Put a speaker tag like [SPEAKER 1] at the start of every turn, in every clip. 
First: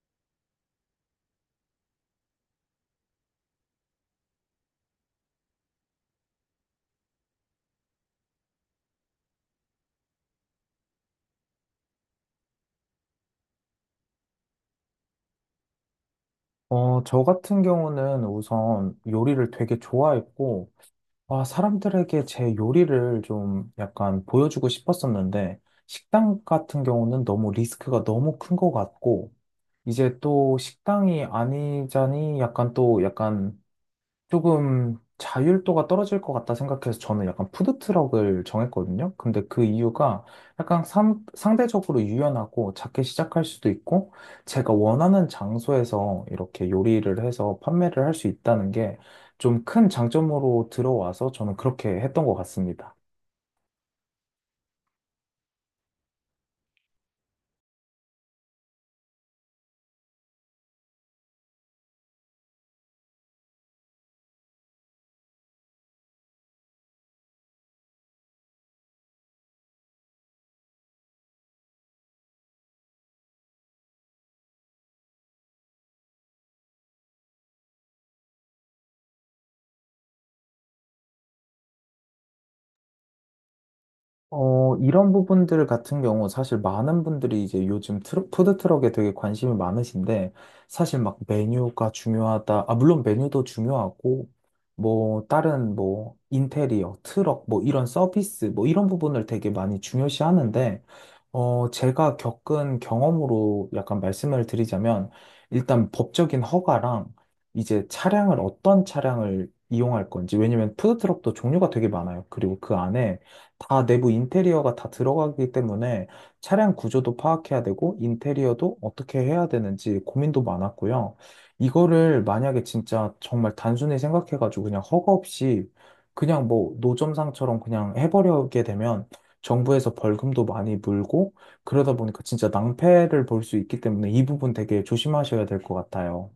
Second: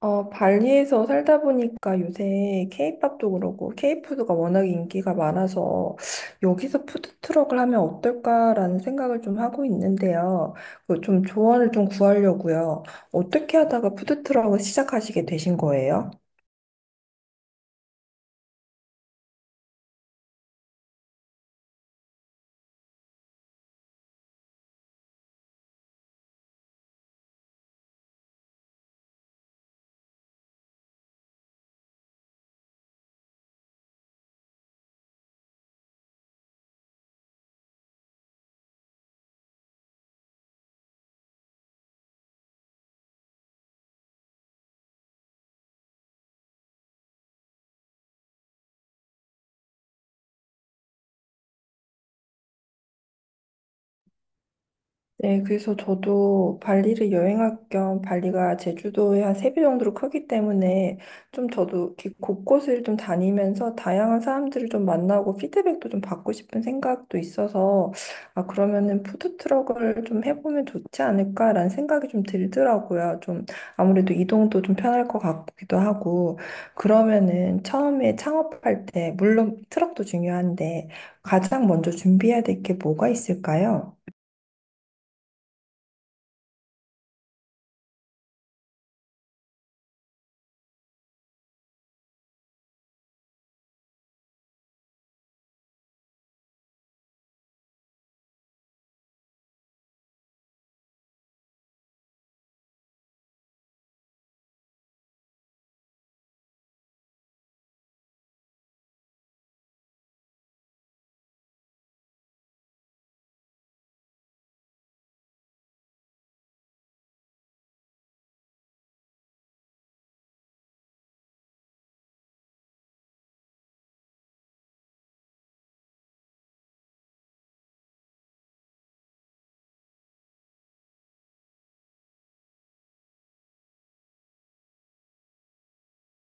[SPEAKER 1] 발리에서 살다 보니까 요새 케이팝도 그렇고 케이푸드가 워낙 인기가 많아서 여기서 푸드트럭을 하면 어떨까라는 생각을 좀 하고 있는데요. 그좀 조언을 좀 구하려고요. 어떻게 하다가 푸드트럭을 시작하시게 되신 거예요?
[SPEAKER 2] 저 같은 경우는 우선 요리를 되게 좋아했고, 아, 사람들에게 제 요리를 좀 약간 보여주고 싶었었는데, 식당 같은 경우는 너무 리스크가 너무 큰 것 같고, 이제 또 식당이 아니자니 약간 또 약간 조금 자율도가 떨어질 것 같다 생각해서 저는 약간 푸드트럭을 정했거든요. 근데 그 이유가 약간 상대적으로 유연하고 작게 시작할 수도 있고, 제가 원하는 장소에서 이렇게 요리를 해서 판매를 할 수 있다는 게 좀 큰 장점으로 들어와서 저는 그렇게 했던 것 같습니다.
[SPEAKER 1] 네, 그래서 저도 발리를 여행할 겸 발리가 제주도의 한 세 배 정도로 크기 때문에 좀 저도 이렇게 곳곳을 좀 다니면서 다양한 사람들을 좀 만나고 피드백도 좀 받고 싶은 생각도 있어서 아, 그러면은 푸드트럭을 좀 해보면 좋지 않을까라는 생각이 좀 들더라고요. 좀 아무래도 이동도 좀 편할 것 같기도 하고 그러면은 처음에 창업할 때 물론 트럭도 중요한데 가장 먼저 준비해야 될 게 뭐가 있을까요?
[SPEAKER 2] 이런 부분들 같은 경우 사실 많은 분들이 이제 요즘 트럭, 푸드트럭에 되게 관심이 많으신데, 사실 막 메뉴가 중요하다, 아, 물론 메뉴도 중요하고 뭐 다른 뭐 인테리어, 트럭 뭐 이런 서비스 뭐 이런 부분을 되게 많이 중요시 하는데, 제가 겪은 경험으로 약간 말씀을 드리자면, 일단 법적인 허가랑 이제 차량을 어떤 차량을 이용할 건지. 왜냐면 푸드트럭도 종류가 되게 많아요. 그리고 그 안에 다 내부 인테리어가 다 들어가기 때문에 차량 구조도 파악해야 되고 인테리어도 어떻게 해야 되는지 고민도 많았고요. 이거를 만약에 진짜 정말 단순히 생각해가지고 그냥 허가 없이 그냥 뭐 노점상처럼 그냥 해버리게 되면 정부에서 벌금도 많이 물고, 그러다 보니까 진짜 낭패를 볼 수 있기 때문에 이 부분 되게 조심하셔야 될 것 같아요.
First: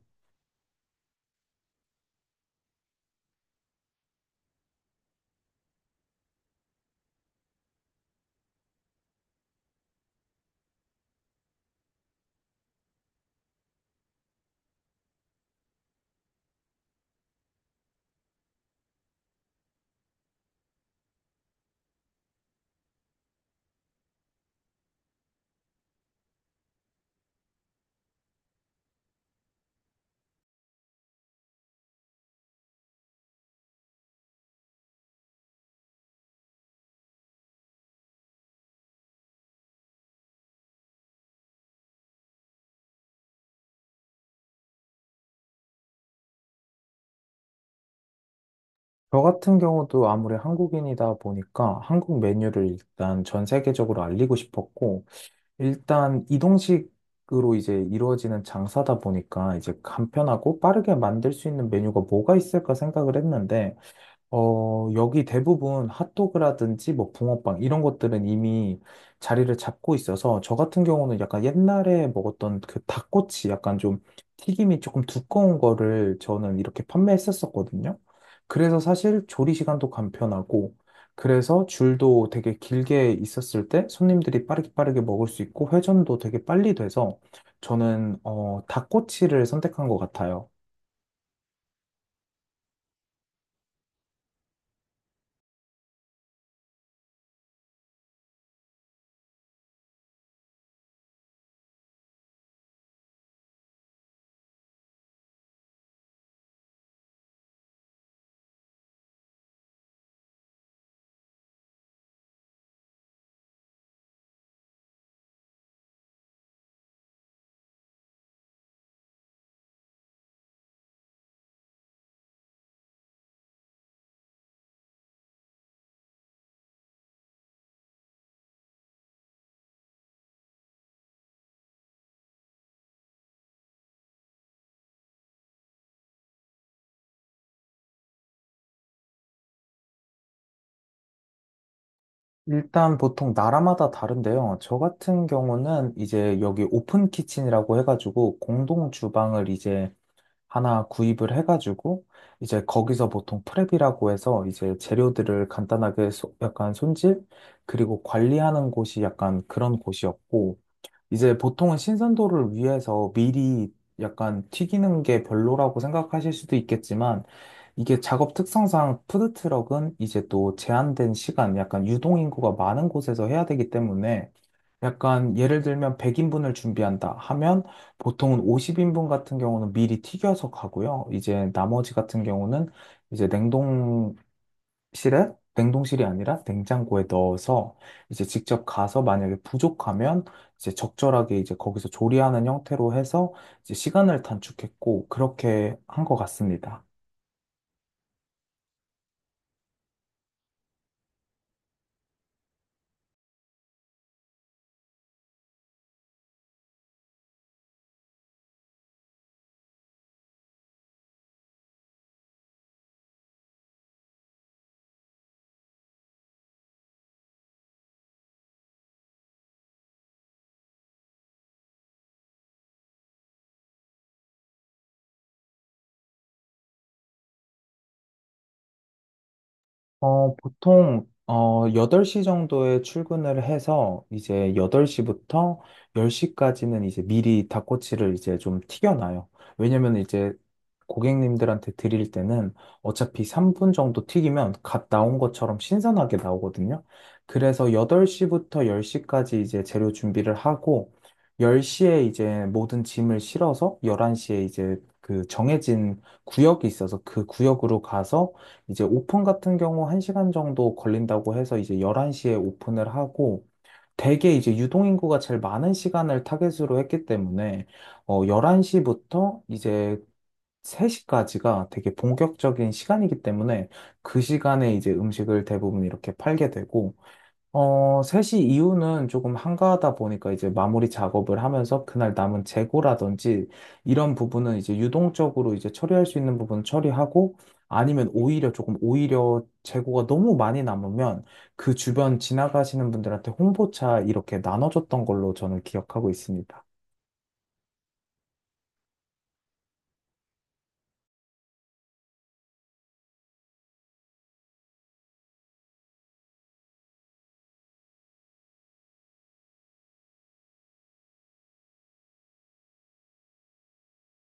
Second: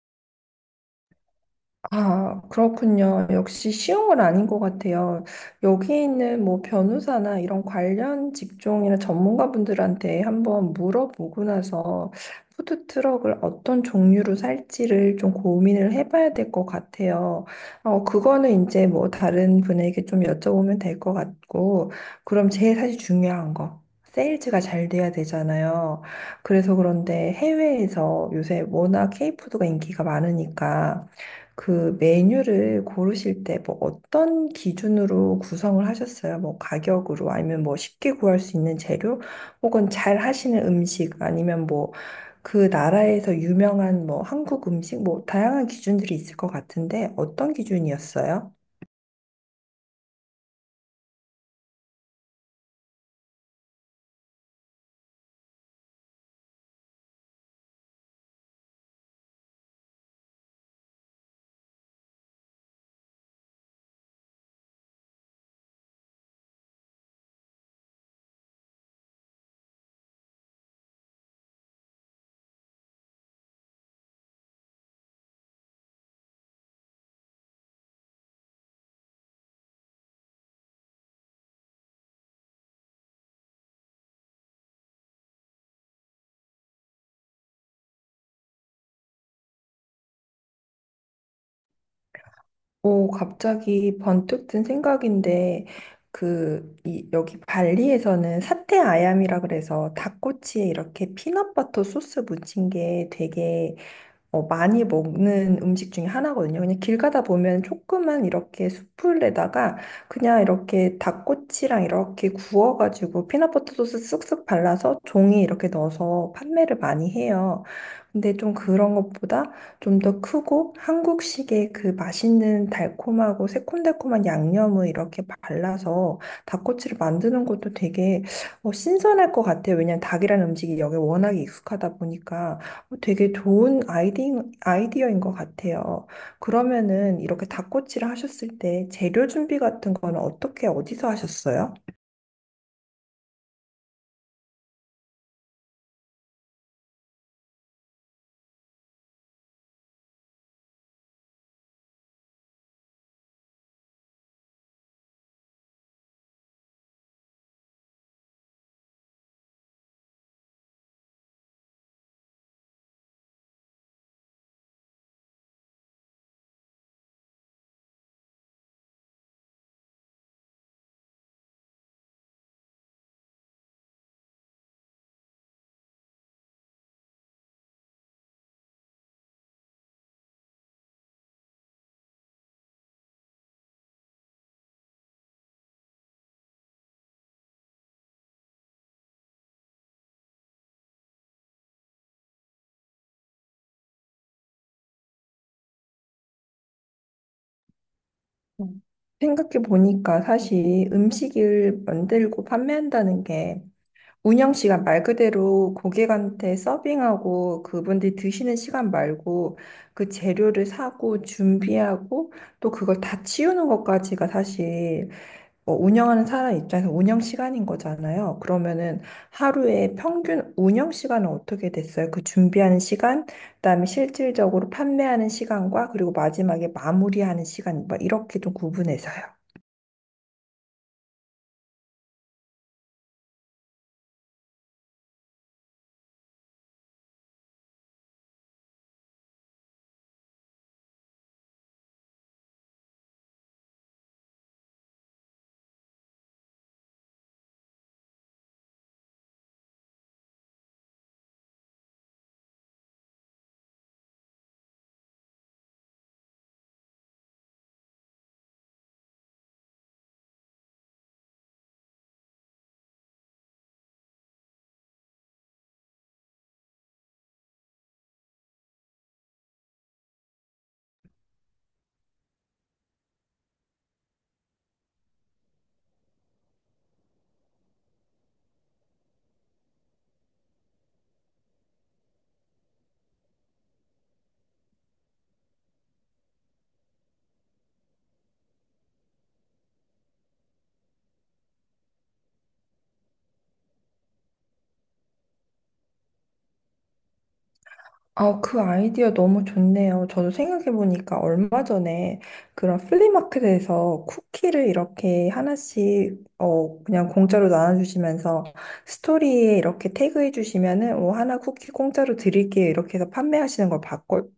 [SPEAKER 1] 아, 그렇군요. 역시 쉬운 건 아닌 것 같아요. 여기 있는 뭐 변호사나 이런 관련 직종이나 전문가분들한테 한번 물어보고 나서 푸드트럭을 어떤 종류로 살지를 좀 고민을 해봐야 될 것 같아요. 그거는 이제 뭐 다른 분에게 좀 여쭤보면 될 것 같고, 그럼 제일 사실 중요한 거. 세일즈가 잘 돼야 되잖아요. 그래서 그런데 해외에서 요새 워낙 케이푸드가 인기가 많으니까 그 메뉴를 고르실 때 뭐 어떤 기준으로 구성을 하셨어요? 뭐 가격으로 아니면 뭐 쉽게 구할 수 있는 재료 혹은 잘 하시는 음식 아니면 뭐 그 나라에서 유명한 뭐 한국 음식 뭐 다양한 기준들이 있을 것 같은데 어떤 기준이었어요?
[SPEAKER 2] 저 같은 경우도 아무리 한국인이다 보니까 한국 메뉴를 일단 전 세계적으로 알리고 싶었고, 일단 이동식으로 이제 이루어지는 장사다 보니까 이제 간편하고 빠르게 만들 수 있는 메뉴가 뭐가 있을까 생각을 했는데, 여기 대부분 핫도그라든지 뭐 붕어빵 이런 것들은 이미 자리를 잡고 있어서, 저 같은 경우는 약간 옛날에 먹었던 그 닭꼬치, 약간 좀 튀김이 조금 두꺼운 거를 저는 이렇게 판매했었었거든요. 그래서 사실 조리 시간도 간편하고, 그래서 줄도 되게 길게 있었을 때 손님들이 빠르게 빠르게 먹을 수 있고 회전도 되게 빨리 돼서 저는 닭꼬치를 선택한 것 같아요.
[SPEAKER 1] 오, 갑자기 번뜩 든 생각인데 그 이, 여기 발리에서는 사테 아얌이라 그래서 닭꼬치에 이렇게 피넛버터 소스 묻힌 게 되게 많이 먹는 음식 중에 하나거든요. 그냥 길 가다 보면 조그만 이렇게 숯불에다가 그냥 이렇게 닭꼬치랑 이렇게 구워가지고 피넛버터 소스 쓱쓱 발라서 종이 이렇게 넣어서 판매를 많이 해요. 근데 좀 그런 것보다 좀 더 크고 한국식의 그 맛있는 달콤하고 새콤달콤한 양념을 이렇게 발라서 닭꼬치를 만드는 것도 되게 신선할 것 같아요. 왜냐면 닭이라는 음식이 여기 워낙에 익숙하다 보니까. 어, 되게 좋은 아이디어인 것 같아요. 그러면은 이렇게 닭꼬치를 하셨을 때 재료 준비 같은 거는 어떻게, 어디서 하셨어요?
[SPEAKER 2] 일단 보통 나라마다 다른데요. 저 같은 경우는 이제 여기 오픈 키친이라고 해가지고 공동 주방을 이제 하나 구입을 해가지고, 이제 거기서 보통 프랩이라고 해서 이제 재료들을 간단하게 약간 손질 그리고 관리하는 곳이 약간 그런 곳이었고, 이제 보통은 신선도를 위해서 미리 약간 튀기는 게 별로라고 생각하실 수도 있겠지만, 이게 작업 특성상 푸드트럭은 이제 또 제한된 시간, 약간 유동인구가 많은 곳에서 해야 되기 때문에, 약간 예를 들면 100인분을 준비한다 하면 보통은 50인분 같은 경우는 미리 튀겨서 가고요. 이제 나머지 같은 경우는 이제 냉동 실에 냉동실이 아니라 냉장고에 넣어서 이제 직접 가서 만약에 부족하면 이제 적절하게 이제 거기서 조리하는 형태로 해서 이제 시간을 단축했고 그렇게 한 것 같습니다.
[SPEAKER 1] 음. 생각해 보니까 사실 음식을 만들고 판매한다는 게 운영 시간 말 그대로 고객한테 서빙하고 그분들이 드시는 시간 말고 그 재료를 사고 준비하고 또 그걸 다 치우는 것까지가 사실 뭐 운영하는 사람 입장에서 운영 시간인 거잖아요. 그러면은 하루에 평균 운영 시간은 어떻게 됐어요? 그 준비하는 시간, 그다음에 실질적으로 판매하는 시간과 그리고 마지막에 마무리하는 시간, 막 이렇게 좀 구분해서요.
[SPEAKER 2] 보통, 8시 정도에 출근을 해서 이제 8시부터 10시까지는 이제 미리 닭꼬치를 이제 좀 튀겨놔요. 왜냐면 이제 고객님들한테 드릴 때는 어차피 3분 정도 튀기면 갓 나온 것처럼 신선하게 나오거든요. 그래서 8시부터 10시까지 이제 재료 준비를 하고, 10시에 이제 모든 짐을 실어서 11시에, 이제 그 정해진 구역이 있어서 그 구역으로 가서, 이제 오픈 같은 경우 1시간 정도 걸린다고 해서 이제 11시에 오픈을 하고, 대게 이제 유동인구가 제일 많은 시간을 타겟으로 했기 때문에 11시부터 이제 3시까지가 되게 본격적인 시간이기 때문에, 그 시간에 이제 음식을 대부분 이렇게 팔게 되고, 3시 이후는 조금 한가하다 보니까 이제 마무리 작업을 하면서 그날 남은 재고라든지 이런 부분은 이제 유동적으로 이제 처리할 수 있는 부분 처리하고, 아니면 오히려 조금, 오히려 재고가 너무 많이 남으면 그 주변 지나가시는 분들한테 홍보차 이렇게 나눠줬던 걸로 저는 기억하고 있습니다.
[SPEAKER 1] 아, 그 아이디어 너무 좋네요. 저도 생각해보니까 얼마 전에 그런 플리마켓에서 쿠키를 이렇게 하나씩, 그냥 공짜로 나눠주시면서 스토리에 이렇게 태그해주시면은, 뭐, 하나 쿠키 공짜로 드릴게요. 이렇게 해서 판매하시는 걸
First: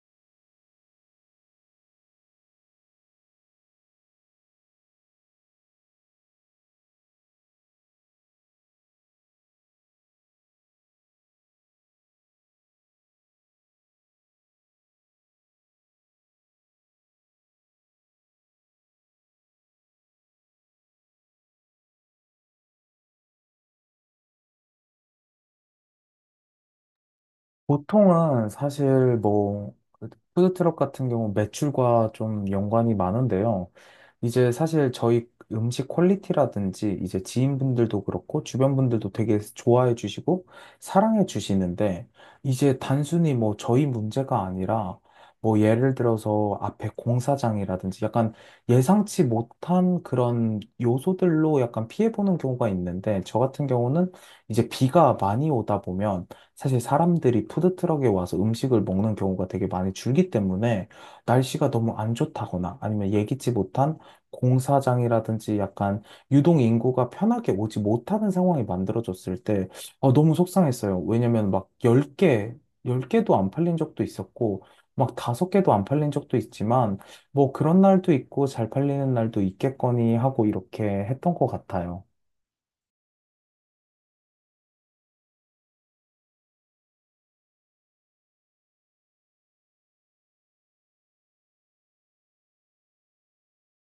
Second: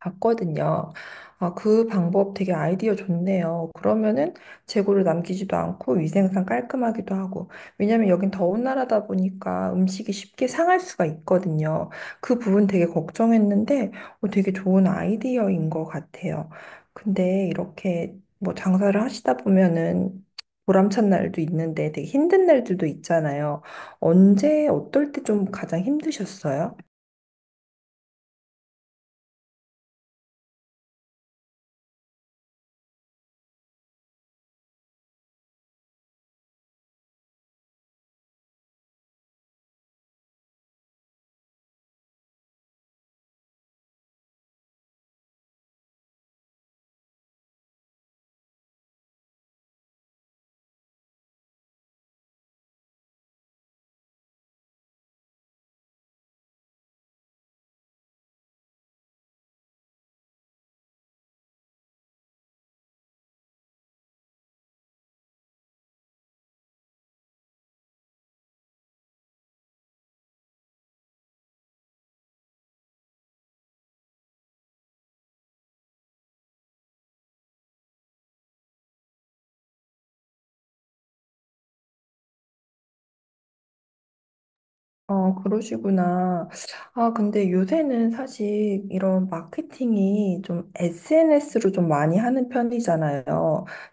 [SPEAKER 1] 봤거든요. 아, 그 방법 되게 아이디어 좋네요. 그러면은 재고를 남기지도 않고 위생상 깔끔하기도 하고. 왜냐면 여긴 더운 나라다 보니까 음식이 쉽게 상할 수가 있거든요. 그 부분 되게 걱정했는데 되게 좋은 아이디어인 것 같아요. 근데 이렇게 뭐 장사를 하시다 보면은 보람찬 날도 있는데 되게 힘든 날들도 있잖아요. 언제, 어떨 때 좀 가장 힘드셨어요?
[SPEAKER 2] 보통은 사실 뭐 푸드트럭 같은 경우 매출과 좀 연관이 많은데요. 이제 사실 저희 음식 퀄리티라든지 이제 지인분들도 그렇고 주변 분들도 되게 좋아해 주시고 사랑해 주시는데, 이제 단순히 뭐 저희 문제가 아니라 뭐 예를 들어서 앞에 공사장이라든지 약간 예상치 못한 그런 요소들로 약간 피해 보는 경우가 있는데, 저 같은 경우는 이제 비가 많이 오다 보면 사실 사람들이 푸드트럭에 와서 음식을 먹는 경우가 되게 많이 줄기 때문에, 날씨가 너무 안 좋다거나 아니면 예기치 못한 공사장이라든지 약간 유동 인구가 편하게 오지 못하는 상황이 만들어졌을 때 너무 속상했어요. 왜냐면 막 10개, 10개도 안 팔린 적도 있었고 막 5개도 안 팔린 적도 있지만, 뭐 그런 날도 있고 잘 팔리는 날도 있겠거니 하고 이렇게 했던 것 같아요.
[SPEAKER 1] 어, 그러시구나. 아, 근데 요새는 사실 이런 마케팅이 좀 SNS로 좀 많이 하는 편이잖아요.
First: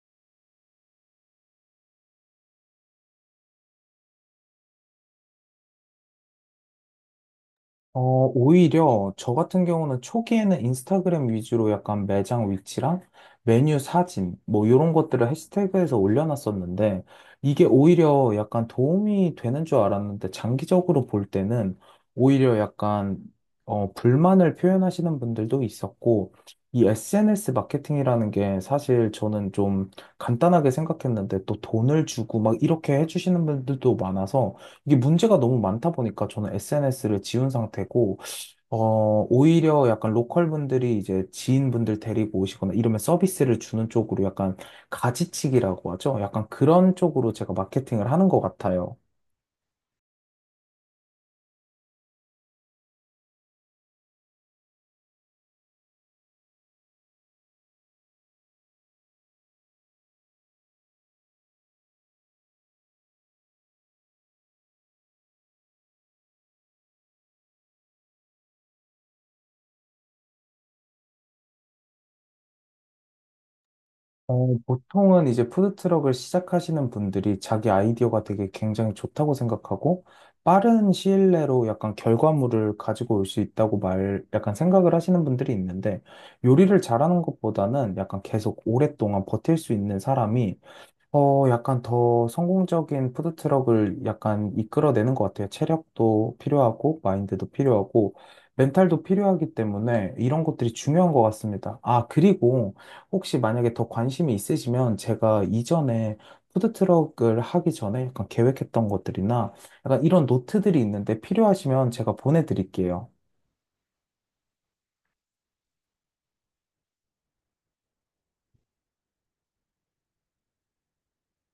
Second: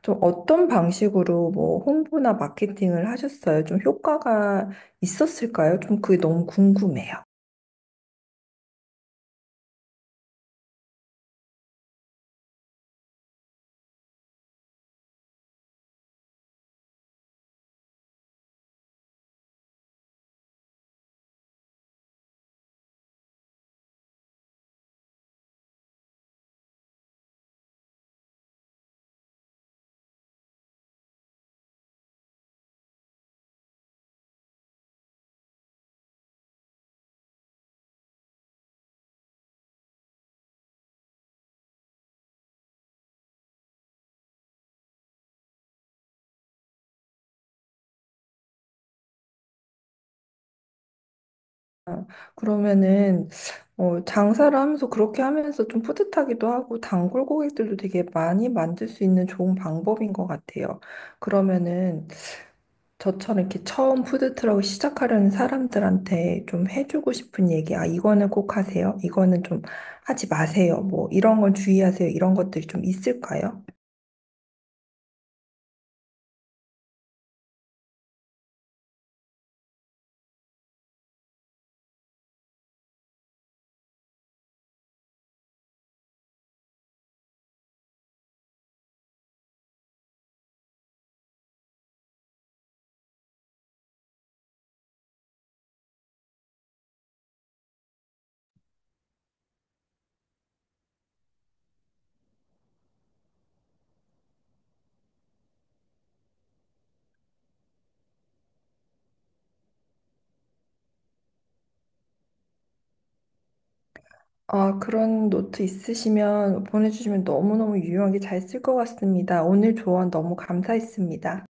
[SPEAKER 1] 좀 어떤 방식으로 뭐 홍보나 마케팅을 하셨어요? 좀 효과가 있었을까요? 좀 그게 너무 궁금해요.
[SPEAKER 2] 어, 오히려 저 같은 경우는 초기에는 인스타그램 위주로 약간 매장 위치랑 메뉴 사진 뭐 이런 것들을 해시태그에서 올려놨었는데, 이게 오히려 약간 도움이 되는 줄 알았는데 장기적으로 볼 때는 오히려 약간 불만을 표현하시는 분들도 있었고, 이 SNS 마케팅이라는 게 사실 저는 좀 간단하게 생각했는데 또 돈을 주고 막 이렇게 해주시는 분들도 많아서, 이게 문제가 너무 많다 보니까 저는 SNS를 지운 상태고, 오히려 약간 로컬 분들이 이제 지인분들 데리고 오시거나 이러면 서비스를 주는 쪽으로 약간, 가지치기라고 하죠. 약간 그런 쪽으로 제가 마케팅을 하는 것 같아요.
[SPEAKER 1] 그러면은, 장사를 하면서 그렇게 하면서 좀 뿌듯하기도 하고, 단골 고객들도 되게 많이 만들 수 있는 좋은 방법인 것 같아요. 그러면은, 저처럼 이렇게 처음 푸드트럭을 시작하려는 사람들한테 좀 해주고 싶은 얘기, 아, 이거는 꼭 하세요. 이거는 좀 하지 마세요. 뭐, 이런 건 주의하세요. 이런 것들이 좀 있을까요?
[SPEAKER 2] 보통은 이제 푸드트럭을 시작하시는 분들이 자기 아이디어가 되게 굉장히 좋다고 생각하고 빠른 시일 내로 약간 결과물을 가지고 올 수 있다고 약간 생각을 하시는 분들이 있는데, 요리를 잘하는 것보다는 약간 계속 오랫동안 버틸 수 있는 사람이 약간 더 성공적인 푸드트럭을 약간 이끌어내는 것 같아요. 체력도 필요하고, 마인드도 필요하고, 멘탈도 필요하기 때문에 이런 것들이 중요한 것 같습니다. 아, 그리고 혹시 만약에 더 관심이 있으시면 제가 이전에 푸드트럭을 하기 전에 약간 계획했던 것들이나 약간 이런 노트들이 있는데 필요하시면 제가 보내드릴게요.
[SPEAKER 1] 아, 그런 노트 있으시면 보내주시면 너무너무 유용하게 잘 쓸 것 같습니다. 오늘 조언 너무 감사했습니다.